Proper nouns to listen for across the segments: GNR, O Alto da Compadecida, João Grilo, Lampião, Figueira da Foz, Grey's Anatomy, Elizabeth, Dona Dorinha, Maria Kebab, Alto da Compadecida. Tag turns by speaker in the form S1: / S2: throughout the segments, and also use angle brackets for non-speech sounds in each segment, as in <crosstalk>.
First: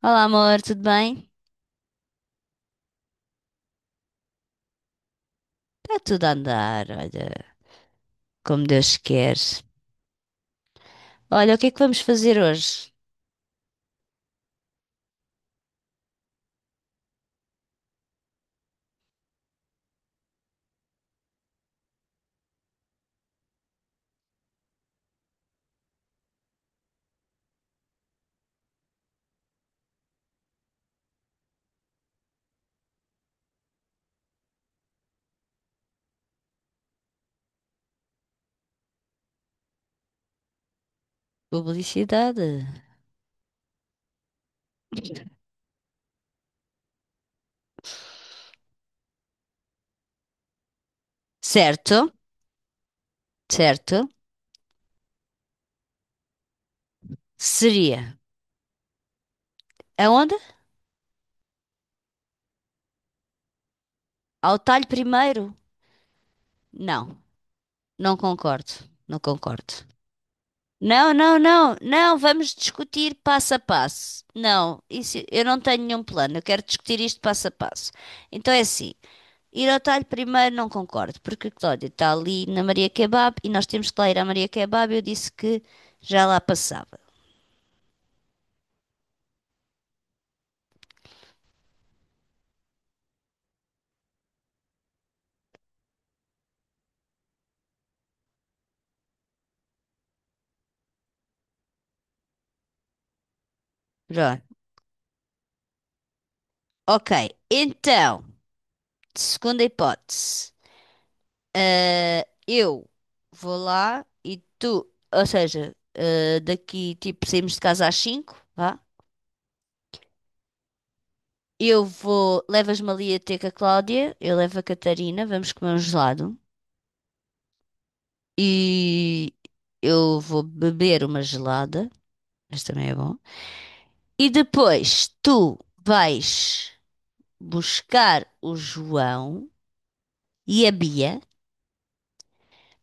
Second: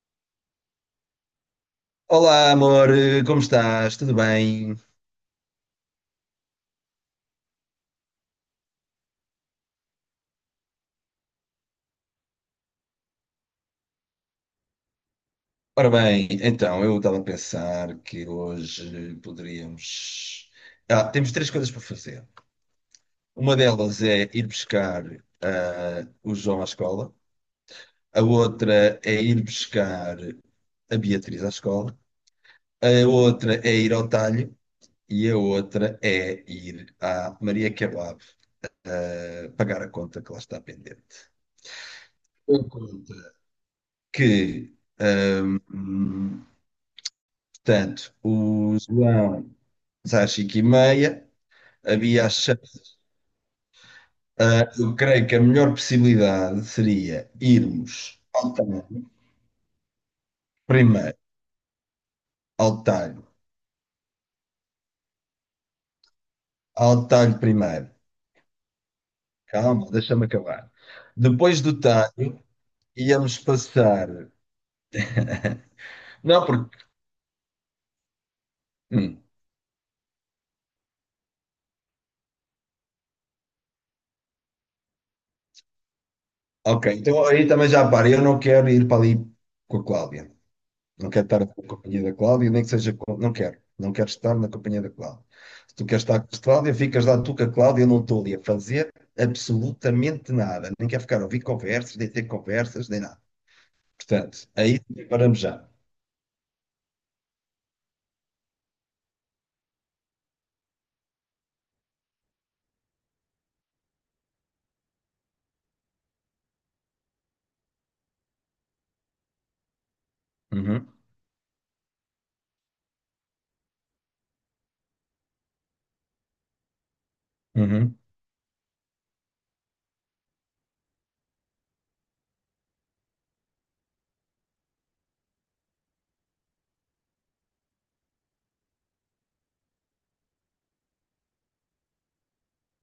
S1: Olá, amor, tudo bem?
S2: Olá, amor, como estás? Tudo bem?
S1: Está tudo a andar, olha, como Deus quer. Olha, o que é que vamos fazer hoje?
S2: Ora bem, então, eu estava a pensar que hoje poderíamos. Ah, temos três coisas para fazer. Uma delas é ir buscar o João à escola, a outra é ir buscar a Beatriz à escola, a outra é ir ao talho e a outra é ir à Maria Kebab pagar a conta que lá está pendente.
S1: Publicidade.
S2: A conta que. Ahm, Portanto, o João diz às 5h30,
S1: Certo,
S2: havia a chance.
S1: certo.
S2: Ah, eu creio que a melhor possibilidade seria
S1: Seria.
S2: irmos ao Talho
S1: Aonde?
S2: primeiro, ao Talho,
S1: Ao talho primeiro?
S2: ao
S1: Não,
S2: Talho primeiro.
S1: não concordo, não concordo.
S2: Calma, deixa-me acabar.
S1: Não, não,
S2: Depois
S1: não,
S2: do
S1: não,
S2: Talho,
S1: vamos discutir
S2: íamos
S1: passo a
S2: passar.
S1: passo. Não, isso,
S2: <laughs>
S1: eu não tenho nenhum plano, eu
S2: Não,
S1: quero
S2: porque.
S1: discutir isto passo a passo. Então é assim.
S2: hum,
S1: Ir ao talho primeiro não concordo, porque a Cláudia está ali na Maria Kebab e nós temos que lá ir à Maria Kebab. Eu disse que já lá
S2: ok,
S1: passava.
S2: então aí também já para. Eu não quero ir para ali com a Cláudia. Não quero estar na companhia da Cláudia, nem que seja. Não quero. Não quero estar na companhia da Cláudia. Se tu queres estar com a Cláudia, ficas lá tu com a Cláudia. Eu não estou ali a fazer absolutamente nada. Nem quero ficar a ouvir conversas, nem ter conversas, nem nada.
S1: Pronto.
S2: Portanto, aí paramos já.
S1: Ok, então, segunda hipótese. Ah, eu vou lá e tu, ou seja, ah, daqui tipo saímos de casa às 5 vá.
S2: Uhum,
S1: Eu vou, levas-me ali a ter com a Cláudia, eu levo a Catarina, vamos comer um gelado
S2: uhum,
S1: e eu vou beber uma gelada, mas também é bom. E depois tu vais buscar o João e a Bia,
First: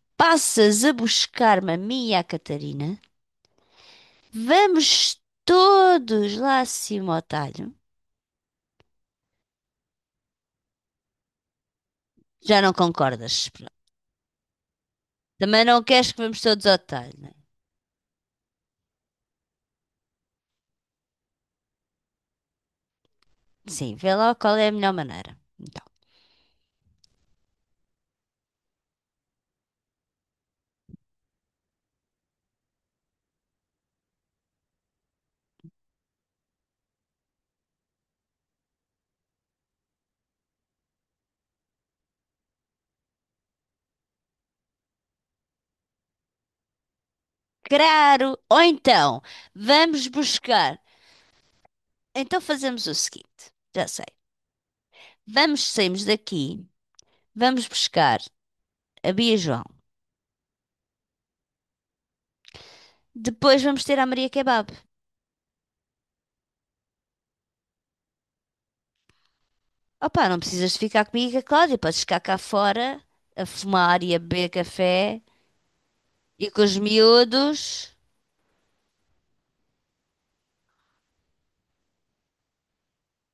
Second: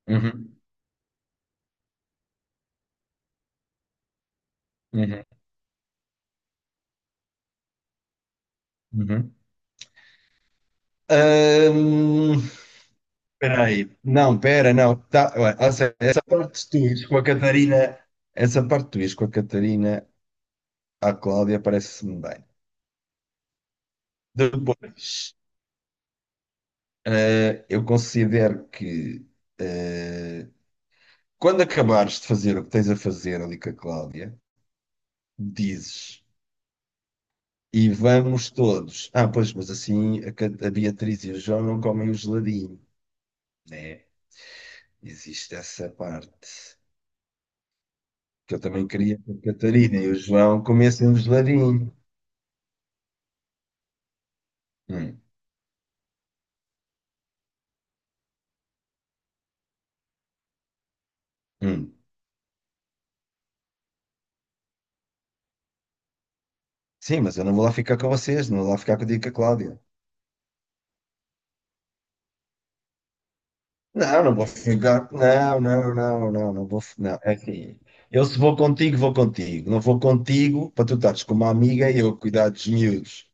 S2: uhum,
S1: passas a buscar-me a mim e a Catarina, vamos
S2: uhum,
S1: todos lá acima ao talho.
S2: uhum. Ahm,
S1: Já não concordas?
S2: Espera
S1: Pronto.
S2: aí. Não, espera não. Tá, ué,
S1: Também
S2: ou
S1: não
S2: seja,
S1: queres que
S2: essa
S1: vamos
S2: parte
S1: todos
S2: de tu
S1: ao
S2: ires com
S1: talho,
S2: a
S1: né?
S2: Catarina, essa parte de tu ires com a Catarina à Cláudia parece-me bem.
S1: Sim, vê lá qual é a melhor maneira.
S2: Depois.
S1: Então,
S2: Eu considero que eh, quando acabares de fazer o que tens a fazer ali com a Cláudia, dizes e vamos todos. Ah, pois, mas assim a, a Beatriz e o João não comem o geladinho, né? Existe essa parte
S1: claro!
S2: que
S1: Ou
S2: eu também queria
S1: então,
S2: que a Catarina
S1: vamos
S2: e o João
S1: buscar.
S2: comessem um geladinho.
S1: Então fazemos o seguinte: já sei.
S2: Hum,
S1: Vamos, saímos daqui, vamos buscar a Bia João.
S2: hum.
S1: Depois vamos ter a Maria Kebab.
S2: Sim, mas eu não vou lá ficar com vocês, não vou lá ficar contigo e com a Cláudia.
S1: Opa, não precisas de ficar comigo, é claro. E com a Cláudia. Podes ficar cá fora a fumar e a
S2: Não, não vou
S1: beber
S2: ficar.
S1: café
S2: Não, não, não,
S1: e
S2: não,
S1: com
S2: não
S1: os
S2: vou. Não, é assim.
S1: miúdos.
S2: Eu se vou contigo, vou contigo. Não vou contigo para tu estares com uma amiga e eu cuidar dos miúdos.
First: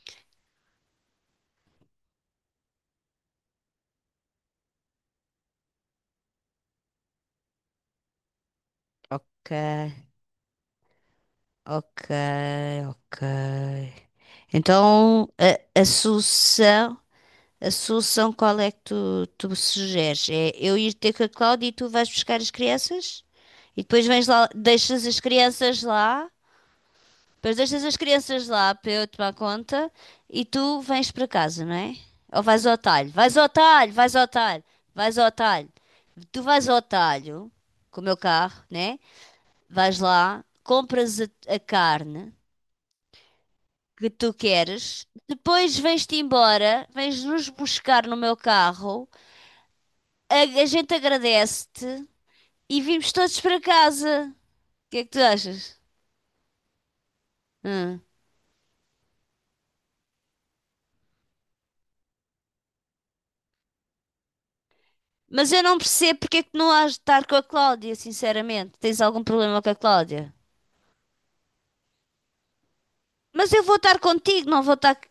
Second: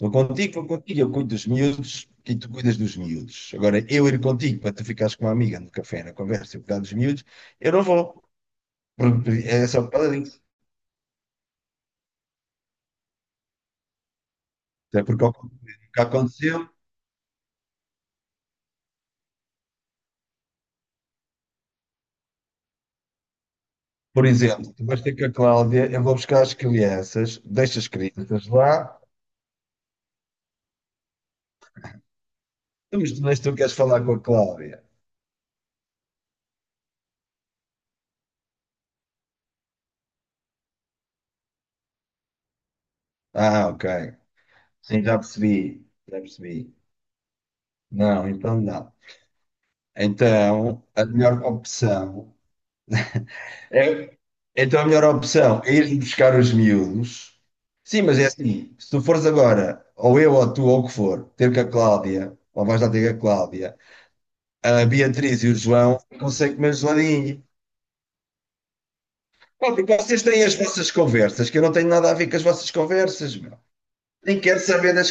S2: Vou contigo, eu cuido dos miúdos e tu cuidas dos miúdos. Agora, eu ir contigo para tu ficares com uma amiga no café, na conversa, eu cuidar dos miúdos, eu não vou.
S1: Ok,
S2: É só por causa disso.
S1: ok, ok.
S2: Até porque
S1: Então,
S2: ao contrário
S1: a
S2: do que aconteceu,
S1: solução. A solução qual é que tu sugeres? É eu ir ter com a Cláudia e tu vais buscar as crianças? E depois
S2: por
S1: vens lá,
S2: exemplo, tu vais
S1: deixas
S2: ter
S1: as
S2: com a
S1: crianças
S2: Cláudia, eu vou
S1: lá,
S2: buscar as crianças,
S1: depois
S2: deixo
S1: deixas
S2: as
S1: as
S2: crianças
S1: crianças
S2: lá,
S1: lá para eu tomar conta e tu vens para casa, não é? Ou vais ao talho?
S2: mas tu,
S1: Vais
S2: mas
S1: ao
S2: tu queres
S1: talho,
S2: falar com
S1: vais
S2: a
S1: ao talho,
S2: Cláudia.
S1: vais ao talho. Tu vais ao talho com o meu carro, né? Vais lá, compras a carne
S2: Ah, ok.
S1: que tu
S2: Sim,
S1: queres,
S2: já
S1: depois
S2: percebi,
S1: vens-te
S2: já percebi.
S1: embora, vens nos buscar no
S2: Não,
S1: meu
S2: então não.
S1: carro a, a
S2: Então,
S1: gente
S2: a melhor
S1: agradece-te
S2: opção
S1: e vimos todos para
S2: é,
S1: casa.
S2: então a
S1: O que é
S2: melhor
S1: que tu
S2: opção é
S1: achas?
S2: ir buscar os miúdos.
S1: Hum.
S2: Sim, mas é assim, se tu fores agora, ou eu, ou tu, ou o que for, ter com a Cláudia, ou vais lá ter com a Cláudia, a Beatriz e
S1: Mas
S2: o
S1: eu não
S2: João,
S1: percebo porque é
S2: consegue
S1: que não
S2: comer
S1: has de estar com a
S2: geladinho.
S1: Cláudia, sinceramente. Tens algum problema com
S2: Pá,
S1: a
S2: porque vocês
S1: Cláudia?
S2: têm as vossas conversas, que eu não tenho nada a ver com as vossas conversas,
S1: Mas
S2: meu.
S1: eu vou estar
S2: Nem
S1: contigo,
S2: quero
S1: não vou
S2: saber
S1: estar.
S2: das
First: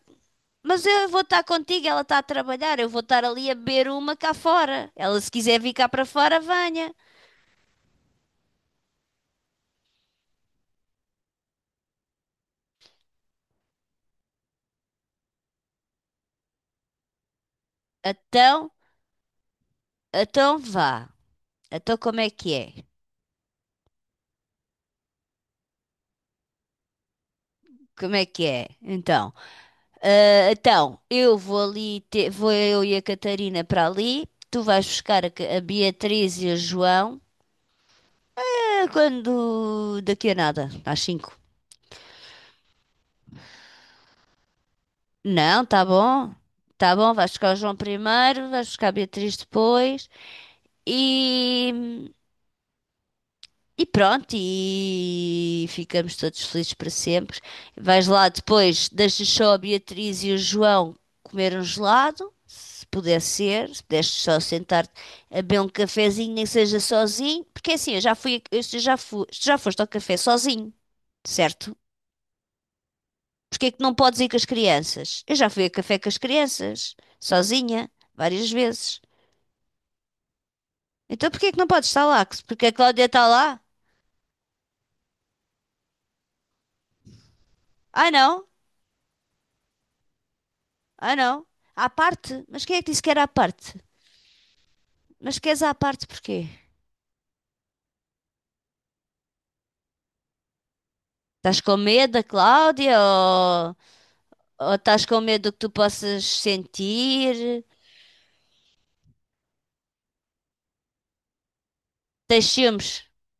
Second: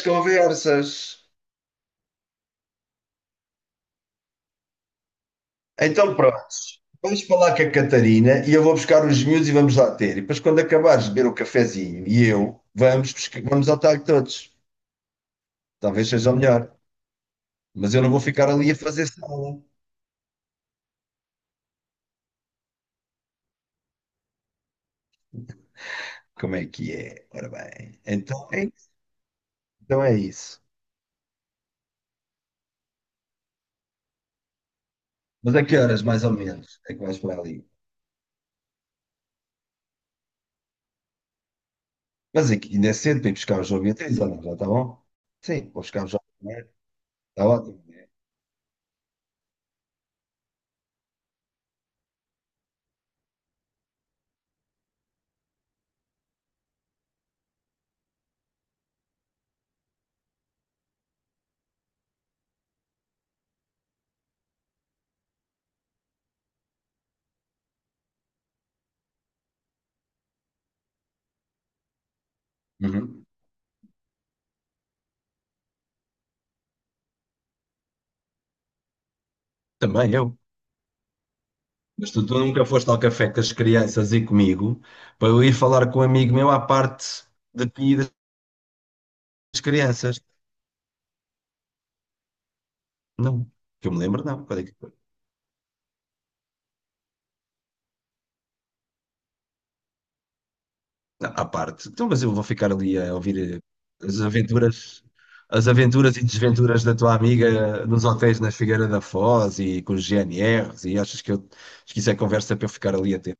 S1: Mas eu
S2: conversas.
S1: vou estar contigo, ela está a trabalhar, eu vou estar ali a beber uma cá fora. Ela, se quiser vir cá para
S2: Então pronto,
S1: fora, venha.
S2: vais falar com a Catarina e eu vou buscar os miúdos e vamos lá ter. E depois, quando acabares de beber o cafezinho e eu, vamos, vamos ao talho todos. Talvez seja o melhor. Mas eu não vou ficar ali
S1: Então,
S2: a fazer sala.
S1: então vá. Então, como é que é?
S2: Como é que é? Ora bem,
S1: Como é que
S2: então é
S1: é?
S2: isso.
S1: Então.
S2: Então é
S1: Ah,
S2: isso.
S1: então, eu vou ali, vou eu e a Catarina para ali. Tu vais buscar
S2: Mas
S1: A
S2: a que horas, mais
S1: Beatriz
S2: ou
S1: e a
S2: menos, é que vais
S1: João.
S2: para ali?
S1: Ah, quando daqui a nada, às cinco.
S2: Mas aqui ainda é cedo para ir buscar o João Beatriz, ou não? Já está bom? Sim,
S1: Não,
S2: vou
S1: tá
S2: buscar o João
S1: bom.
S2: Beatriz.
S1: Tá bom, vais
S2: Está
S1: buscar o João
S2: ótimo, né?
S1: primeiro, vais buscar a Beatriz depois. E E pronto, e ficamos todos felizes para sempre. Vais lá depois, deixas só a Beatriz e o João comer um gelado, se puder ser, se puderes só sentar-te a beber um cafezinho, nem que seja sozinho, porque é assim, eu já fui, tu já foste ao café sozinho, certo?
S2: Uhum.
S1: Porque é que não podes ir com as crianças? Eu já fui a café com as crianças, sozinha, várias vezes.
S2: Também eu.
S1: Então porquê é que não podes estar
S2: Mas tu,
S1: lá?
S2: tu nunca
S1: Porque a
S2: foste ao
S1: Cláudia está
S2: café com as
S1: lá?
S2: crianças e comigo para eu ir falar com um amigo meu à parte de ti e
S1: Ah,
S2: das
S1: não?
S2: crianças.
S1: Ah, não. À parte? Mas quem é que disse que era à
S2: Não,
S1: parte?
S2: que eu me lembro, não. Foi?
S1: Mas queres à parte porquê?
S2: Não, à
S1: Estás com
S2: parte. Então,
S1: medo
S2: mas
S1: da
S2: eu vou ficar ali
S1: Cláudia
S2: a ouvir
S1: ou,
S2: as
S1: ou
S2: aventuras,
S1: estás com medo do que
S2: as
S1: tu
S2: aventuras
S1: possas
S2: e desventuras da tua
S1: sentir?
S2: amiga nos hotéis na Figueira da Foz e com os GNRs e achas que, eu, acho que isso é
S1: Tens
S2: conversa para eu
S1: ciúmes?
S2: ficar ali a ter?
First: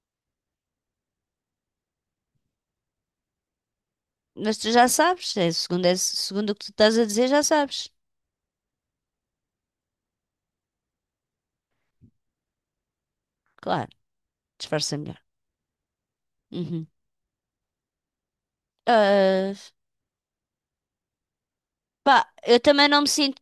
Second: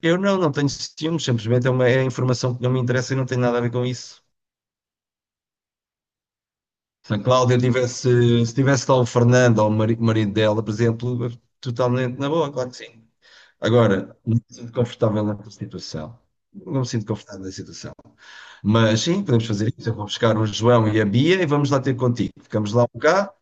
S2: Eu não, não tenho ciúmes, simplesmente é uma é informação que não me interessa e não tem nada a ver com isso.
S1: Mas tu já sabes, é, segundo o que tu estás a
S2: Se a
S1: dizer, já
S2: Cláudia
S1: sabes.
S2: tivesse, se tivesse lá o Fernando ou o marido dela, por exemplo, totalmente na boa, claro que sim.
S1: Claro,
S2: Agora, não me sinto
S1: disfarça melhor.
S2: confortável nessa situação. Não me
S1: Uhum.
S2: sinto confortável nessa situação. Mas sim, podemos
S1: Ah,
S2: fazer isso. Eu vou buscar o João e a Bia e vamos lá ter
S1: pá,
S2: contigo.
S1: eu
S2: Ficamos lá
S1: também
S2: um
S1: não me
S2: cá
S1: sinto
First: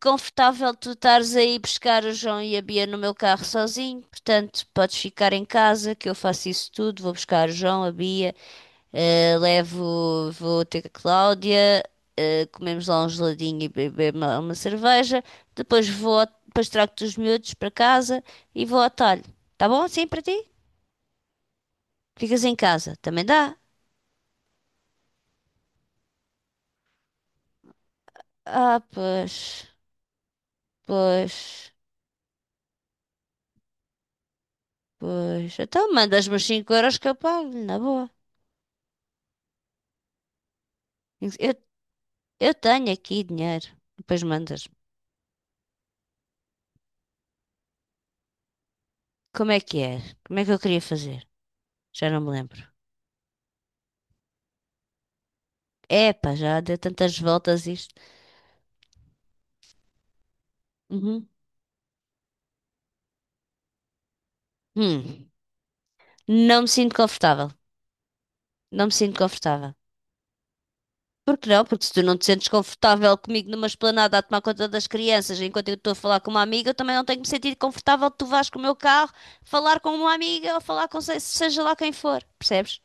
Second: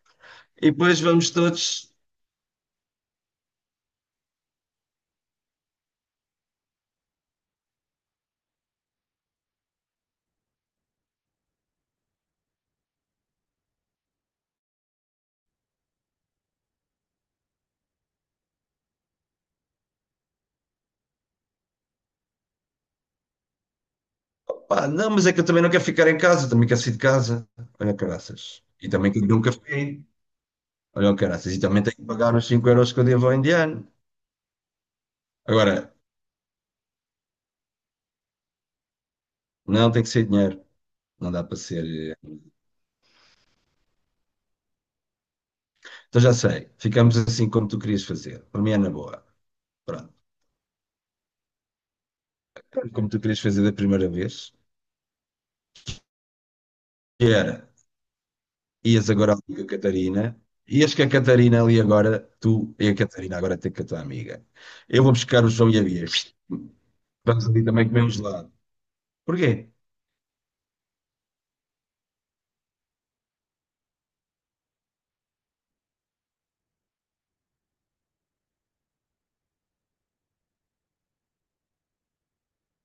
S2: e
S1: confortável tu
S2: depois vamos
S1: estares aí
S2: todos.
S1: buscar o João e a Bia no meu carro sozinho, portanto, podes ficar em casa que eu faço isso tudo, vou buscar o João, a Bia. Eh, levo, vou ter com a Cláudia, eh, comemos lá um geladinho e bebemos lá uma cerveja. Depois trago-te os miúdos para casa e vou ao talho. Tá bom assim para ti? Ficas em casa, também dá?
S2: Pá, não, mas é que eu também não quero ficar em casa, também quero sair de casa. Olha, caraças.
S1: Ah,
S2: E também quero beber um
S1: pois,
S2: café. Olha, caraças. E
S1: pois,
S2: também tenho que pagar os 5 euros que eu devo ao indiano.
S1: pois. Então
S2: Agora,
S1: mandas-me os 5 euros que eu pago, na boa.
S2: não tem que ser dinheiro.
S1: Eu,
S2: Não dá para ser.
S1: eu tenho aqui dinheiro. Depois mandas-me.
S2: Então já sei, ficamos assim como tu querias fazer. Para mim é na boa.
S1: Como é que é?
S2: Pronto.
S1: Como é que eu queria fazer? Já não me lembro.
S2: É como tu querias fazer da primeira vez,
S1: Epá, já deu tantas
S2: que
S1: voltas
S2: era,
S1: isto.
S2: ias agora ali com a Catarina, ias com a
S1: Uhum.
S2: Catarina ali agora, tu e a Catarina agora tem com a tua amiga. Eu vou
S1: Hum.
S2: buscar o João e a Bia.
S1: Não me sinto
S2: Vamos
S1: confortável.
S2: ali também comer um gelado.
S1: Não me sinto
S2: Porquê?
S1: confortável. Por que não? Porque se tu não te sentes confortável comigo numa esplanada a tomar conta das crianças enquanto eu estou a falar com uma amiga, eu também não tenho que me sentir confortável que tu vás com o meu carro falar com uma amiga ou falar com seja lá quem for. Percebes?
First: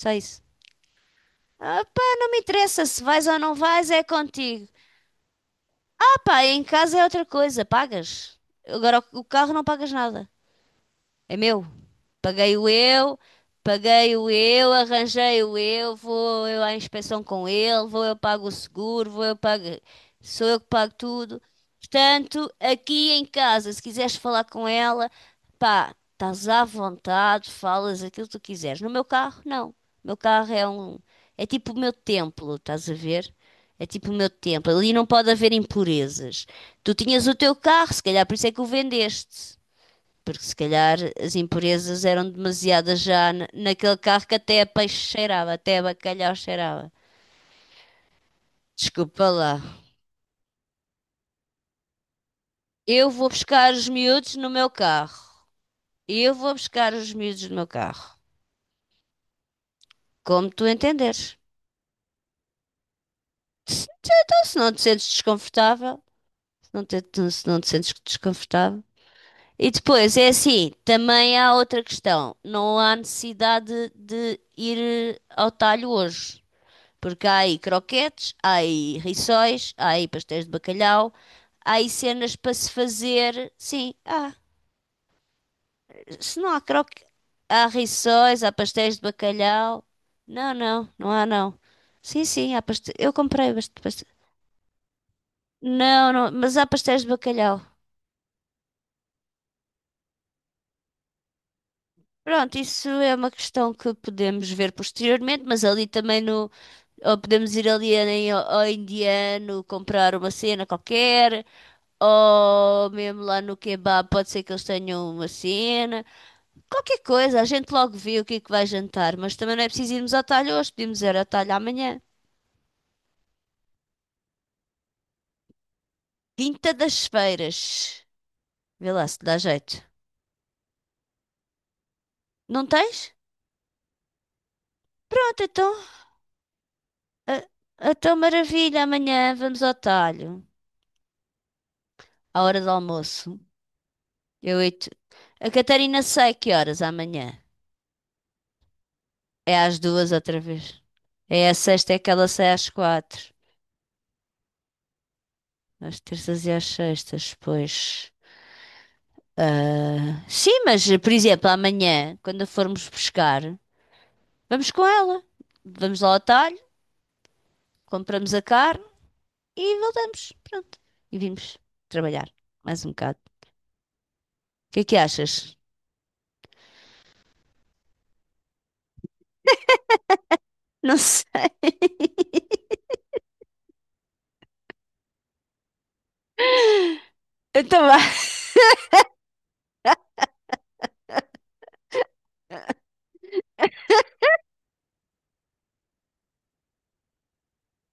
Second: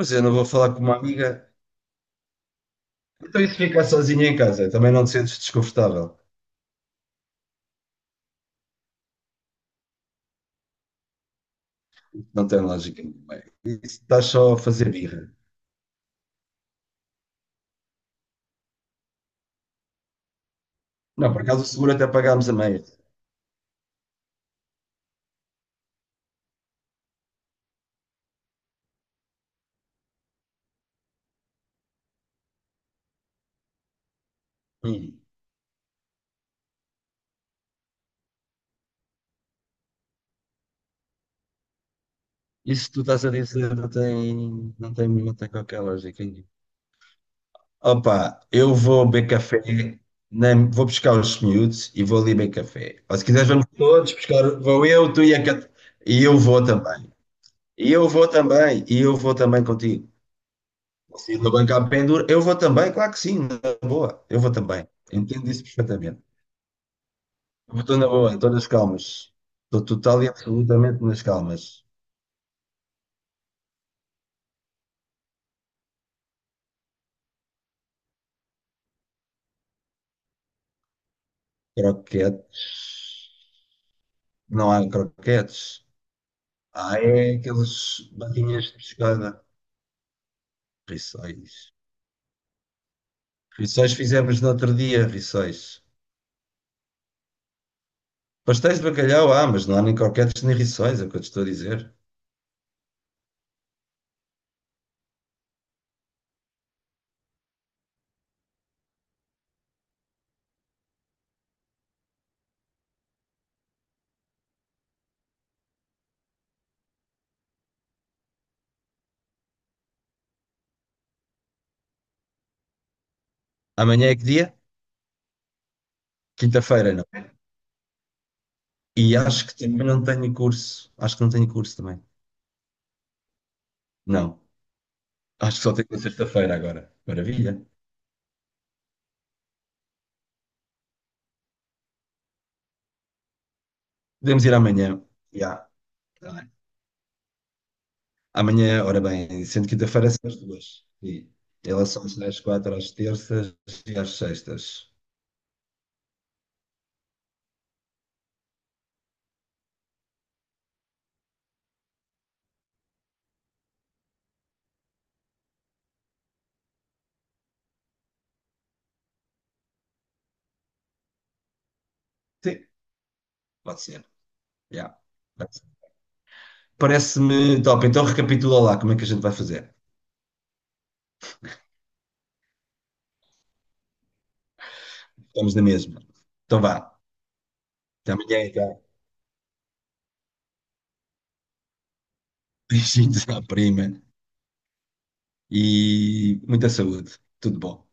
S1: Só
S2: eu não
S1: isso.
S2: vou falar com uma amiga.
S1: Ah pá, não me interessa se vais ou
S2: Então isso
S1: não
S2: ficar
S1: vais, é
S2: sozinha em
S1: contigo.
S2: casa, também não te sentes desconfortável.
S1: Ah pá, em casa é outra coisa, pagas. Agora o carro não pagas nada. É meu.
S2: Não tem
S1: Paguei-o
S2: lógica
S1: eu,
S2: nenhuma. Isso estás
S1: paguei-o
S2: só a
S1: eu,
S2: fazer birra.
S1: arranjei-o eu, vou eu à inspeção com ele, vou eu pago o seguro, vou eu pago, sou eu que pago
S2: Não,
S1: tudo.
S2: por acaso o seguro até pagámos a
S1: Portanto,
S2: meia.
S1: aqui em casa, se quiseres falar com ela, pá, estás à vontade, falas aquilo que tu quiseres. No meu carro, não. O meu carro é tipo o meu templo, estás a ver? É tipo o meu templo. Ali não
S2: Hum.
S1: pode haver impurezas. Tu tinhas o teu carro, se calhar por isso é que o vendeste. Porque se calhar as impurezas eram
S2: Isso que
S1: demasiadas
S2: tu estás a
S1: já
S2: dizer não
S1: naquele carro que até a
S2: tem, não
S1: peixe
S2: tem, não tem
S1: cheirava, até
S2: qualquer
S1: a
S2: lógica
S1: bacalhau
S2: nenhuma.
S1: cheirava.
S2: Opa, eu vou beber
S1: Desculpa lá.
S2: café, nem, vou buscar os miúdos e vou ali beber café.
S1: Eu
S2: Ou se
S1: vou
S2: quiseres, vamos
S1: buscar os
S2: todos
S1: miúdos
S2: buscar,
S1: no meu
S2: vou eu,
S1: carro.
S2: tu e a Cat... E
S1: Eu
S2: eu
S1: vou
S2: vou
S1: buscar
S2: também.
S1: os miúdos no meu
S2: E eu
S1: carro.
S2: vou também. E eu vou também contigo.
S1: Como tu entenderes.
S2: Se no banco há pendura, eu vou também, claro que sim, na boa. Eu
S1: Então,
S2: vou
S1: se não te
S2: também.
S1: sentes
S2: Entendo isso
S1: desconfortável,
S2: perfeitamente.
S1: se não te, se não te
S2: Eu
S1: sentes
S2: estou na boa, estou nas
S1: desconfortável.
S2: calmas.
S1: E
S2: Estou
S1: depois,
S2: total
S1: é
S2: e
S1: assim,
S2: absolutamente nas
S1: também há
S2: calmas.
S1: outra questão. Não há necessidade de ir ao talho hoje. Porque há aí croquetes, há aí rissóis, há aí pastéis de bacalhau, há aí cenas
S2: Croquete,
S1: para se fazer. Sim, há.
S2: não há croquetes.
S1: Se não há
S2: Ah,
S1: croque...
S2: é
S1: Há
S2: aqueles
S1: rissóis, há
S2: barrinhas de
S1: pastéis de
S2: pescada.
S1: bacalhau. Não, não, não há não.
S2: Rissóis.
S1: Sim, sim, há pastéis. Eu comprei bastante
S2: Rissóis
S1: pastéis.
S2: fizemos no outro dia, rissóis.
S1: Não, não, mas há pastéis de bacalhau.
S2: Pastéis de bacalhau, ah, mas não há nem croquetes nem rissóis, é o que eu te estou a dizer.
S1: Pronto, isso é uma questão que podemos ver posteriormente, mas ali também no, ou podemos ir ali ao indiano comprar uma cena qualquer, ou mesmo lá no kebab, pode ser que eles tenham uma cena. Qualquer coisa, a gente logo vê o que é que vai jantar. Mas também não é preciso irmos ao talho hoje, podemos ir ao talho amanhã.
S2: Amanhã é que dia?
S1: Quinta
S2: Quinta-feira, não.
S1: das Feiras. Vê lá
S2: E
S1: se te dá
S2: acho que
S1: jeito.
S2: também não tenho curso. Acho que não tenho curso também.
S1: Não tens?
S2: Não.
S1: Pronto,
S2: Acho que só
S1: então.
S2: tenho na sexta-feira agora. Maravilha.
S1: A, tua maravilha, amanhã vamos ao talho. À hora do almoço.
S2: Podemos ir
S1: Eu e tu.
S2: amanhã.
S1: A
S2: Já.
S1: Catarina sai
S2: Tá bem.
S1: que horas amanhã?
S2: Amanhã, ora bem,
S1: É
S2: sendo
S1: às
S2: quinta-feira
S1: duas
S2: são as
S1: outra vez.
S2: duas. E
S1: É a
S2: elas
S1: sexta, é
S2: são
S1: que
S2: às
S1: ela
S2: 10,
S1: sai às
S2: 4 às
S1: quatro.
S2: terças e às sextas.
S1: Às terças e às sextas, pois. Ah, sim, mas por exemplo, amanhã, quando a formos pescar, vamos com ela. Vamos lá ao atalho, compramos a carne e voltamos. Pronto. E vimos trabalhar
S2: Sim,
S1: mais um bocado.
S2: pode ser.
S1: O que é que
S2: Já.
S1: achas?
S2: Parece-me top. Então recapitula lá como é que a gente vai fazer.
S1: Não sei.
S2: Estamos na mesma. Então vá.
S1: <laughs> Então vá.
S2: Até amanhã, então. <laughs> Beijinhos à prima e muita saúde. Tudo bom.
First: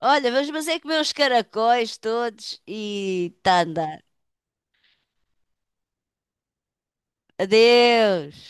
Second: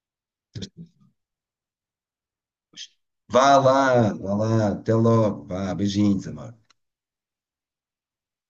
S1: Olha, vamos mas é comer os caracóis todos e
S2: Vá
S1: tá a andar.
S2: lá, vá lá. Até logo. Vá, beijinhos, amor.
S1: Adeus.